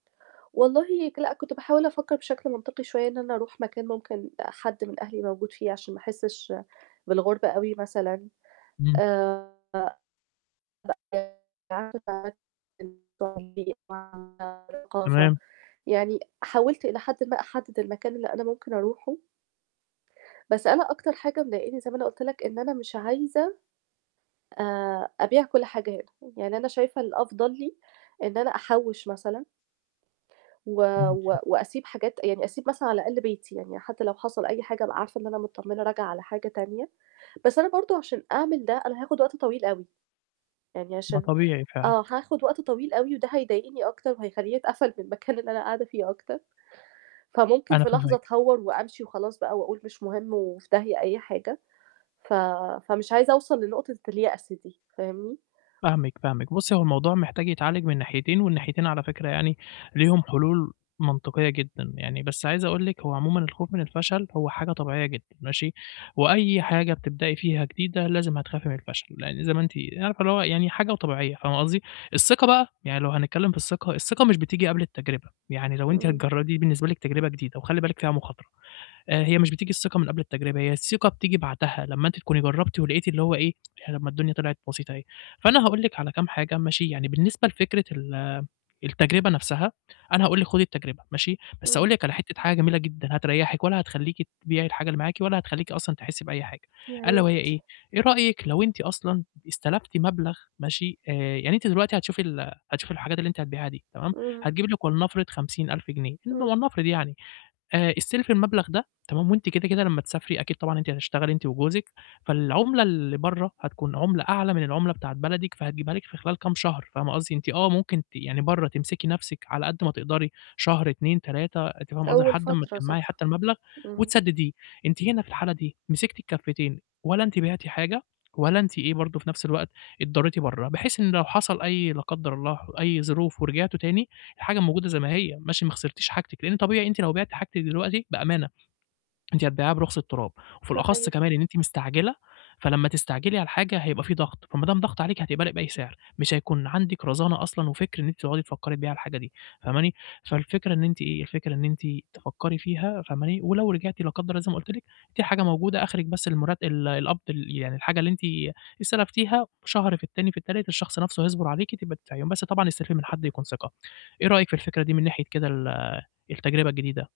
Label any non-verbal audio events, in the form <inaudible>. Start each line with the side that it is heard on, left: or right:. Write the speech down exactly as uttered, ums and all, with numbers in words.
right: والله ك لأ كنت باحاول أفكّر بشكل منطقي شوية إن أنا أروح مكان ممكن حد من أهلي موجود فيه عشان ما أحسّش بالغربة أوي، مثلًا
left: إمم.
right: آآ <unintelligible> الثقافة
left: تمام.
right: يعني حاولت إلى حد ما أحدد المكان اللي أنا ممكن أروحه بس أنا أكتر حاجة مضايقاني زي ما أنا قُلت لك إن أنا مش عايزة آآ أبيع كلّ حاجة هنا، يعني أنا شايفة الأفضل لي إن أنا أحّوش مثلًا و
left: إمم، إمم.
right: و وأسيب حاجات يعني أسيب مثلًا على الأقل بيتي، يعني حتّى لو حصل أي حاجة أبقى عارفة إن أنا متطمنة راجعة على حاجة تانية، بس أنا برضه عشان أعمل ده أنا هاخد وقت طويل أوي، يعني
left: ما
right: عشان
left: طبيعي فعلًا.
right: آه هاخد وقت طويل أوي وده هيضايقني أكتر وهيخلّيني أتقفل من المكان اللي أنا قاعدة فيه أكتر، فممكن
left: أنا
right: في لحظة
left: فاهمِك.
right: أتهوّر وأمشي وخلاص بقى وأقول مش مهم وفي داهية أي حاجة، ف فمش عايزة أوصل لنقطة اليأس دي فاهمني؟
left: فاهمِك، فاهمِك، بُصّي هو الموضوع محتاج يتعالج من ناحيتين والناحيتين على فكرة يعني ليهم حلول منطقية جدًا، يعني بس عايز أقول لِك هو عمومًا الخوف من الفشل هو حاجة طبيعية جدًا ماشي، وأي حاجة بتبدأي فيها جديدة لازم هتخافي من الفشل، لإن زي ما أنتِ عارفة اللي هو يعني حاجة وطبيعية فاهمة قصدي؟ الثقة بقى، يعني لو هنتكلّم في الثقة، الثقة مش بتيجي قبل التجربة، ي عني لو أنتِ
right: إمم.
left: هتجر دي بالنسبة لِك تجربة جديدة وخلي بالِك فيها مخاطرة، آآ هي مش بتيجي الثقة من قبل التجربة هي الثقة بتيجي بعدها، لمّا أنتِ تكونِي جرّبتِ ولقيتِ اللي هو إيه، طب ما الدنيا طلعت بسيطة أهي، فأنا هاقول لِك على كام حاجة ماشي، يعني بالنسبة لفكرة ال التجربة نفْسها أنا هاقول لِك خدي التجربة ماشي، بس أقول
right: إمم.
left: لِك على حتّة حاجة جميلة جدًا هتريّحِك ولا هتخلّيكِ تبيعي الحاجة اللي معاكِ ولا هتخلّيكي أصلًا تحسّي بأي حاجة
right: يا
left: ألا وهي
right: ريت.
left: إيه؟ إيه رأيِك لو أنتِ أصلًا استلفتِ مبلغ ماشي، آآ يعني أنتِ دلوقتي هتشوفي ال هتشوفي الحاجات اللي أنتِ هتبيعها دي تمام،
right: إمم.
left: هتجيبي لِك ولنفرض خمسين ألف جنيه
right: إمم.
left: <unintelligible> ولنفرض يعني، آآ استلفي المبلغ ده تمام، وأنتِ كده، كده لمّا تسافري أكيد طبعًا أنتِ هتشتغلي أنتِ وجوزِك، فالعملة اللي برّه هتكون عملة أعلى من العملة بتاعة بلدِك فهتجيبها لِك في خلال كام شهر فاهمة قصدي، إن أنت آه ممكن ت يعني برّه تمسكي نفْسِك على قد ما تقدري، شهر أتنين تلاتة أنتِ فاهمة قصدي،
right: أول
left: لحد أمّا
right: فترة
left: تجمَّعي
right: صح،
left: حتّى المبلغ
right: إمم.
left: وتسدديه، أنتِ هنا في الحالة دي مسكتي الكافتين، ولا أنتِ بعتِ حاجة ولا أنتِ إيه برضه في نفْس الوقت اتضريتِ برّه، بحيث إن لو حصل أي لا قدر الله أي ظروف ورجعتوا تاني الحاجة موجودة زي ما هي، ماشي ما خسرتيش حاجتِك، لإن طبيعي أنتِ لو بعتِ حاجتِك دلوقتي بأمانة، أنتِ هتبيعيها برخص التراب، وفي الأخص
right: صحيح.
left: كمان إن أنتِ مستعجلة، فلمّا تستعجلي على الحاجة هيبقى في ضغط فما دام ضغط عليكِ هتقبلي بأي سعر، مش هيكون عندِك رزانة أصلًا وفكر إن أنتِ تقعدي تفكّري تبيعي الحاجة دي فاهماني، فالفكرة إن أنتِ إيه الفكرة إن أنتِ تفكّري فيها فاهماني، ولو رجعتِ لا قدّر الله زي ما قُلت لِك، في حاجة موجودة آخرك بس المرت ال القبض ال يعني الحاجة اللي أنت استلفتيها شهر في التاني في التالت الشخص نفْسه هيصبر عليكِ تبقى تدفعيهم بس طبعًا استلفي من حد يكون ثقة، إيه رأيِك في الفكرة دي من ناحية كده ال التجربة الجديدة؟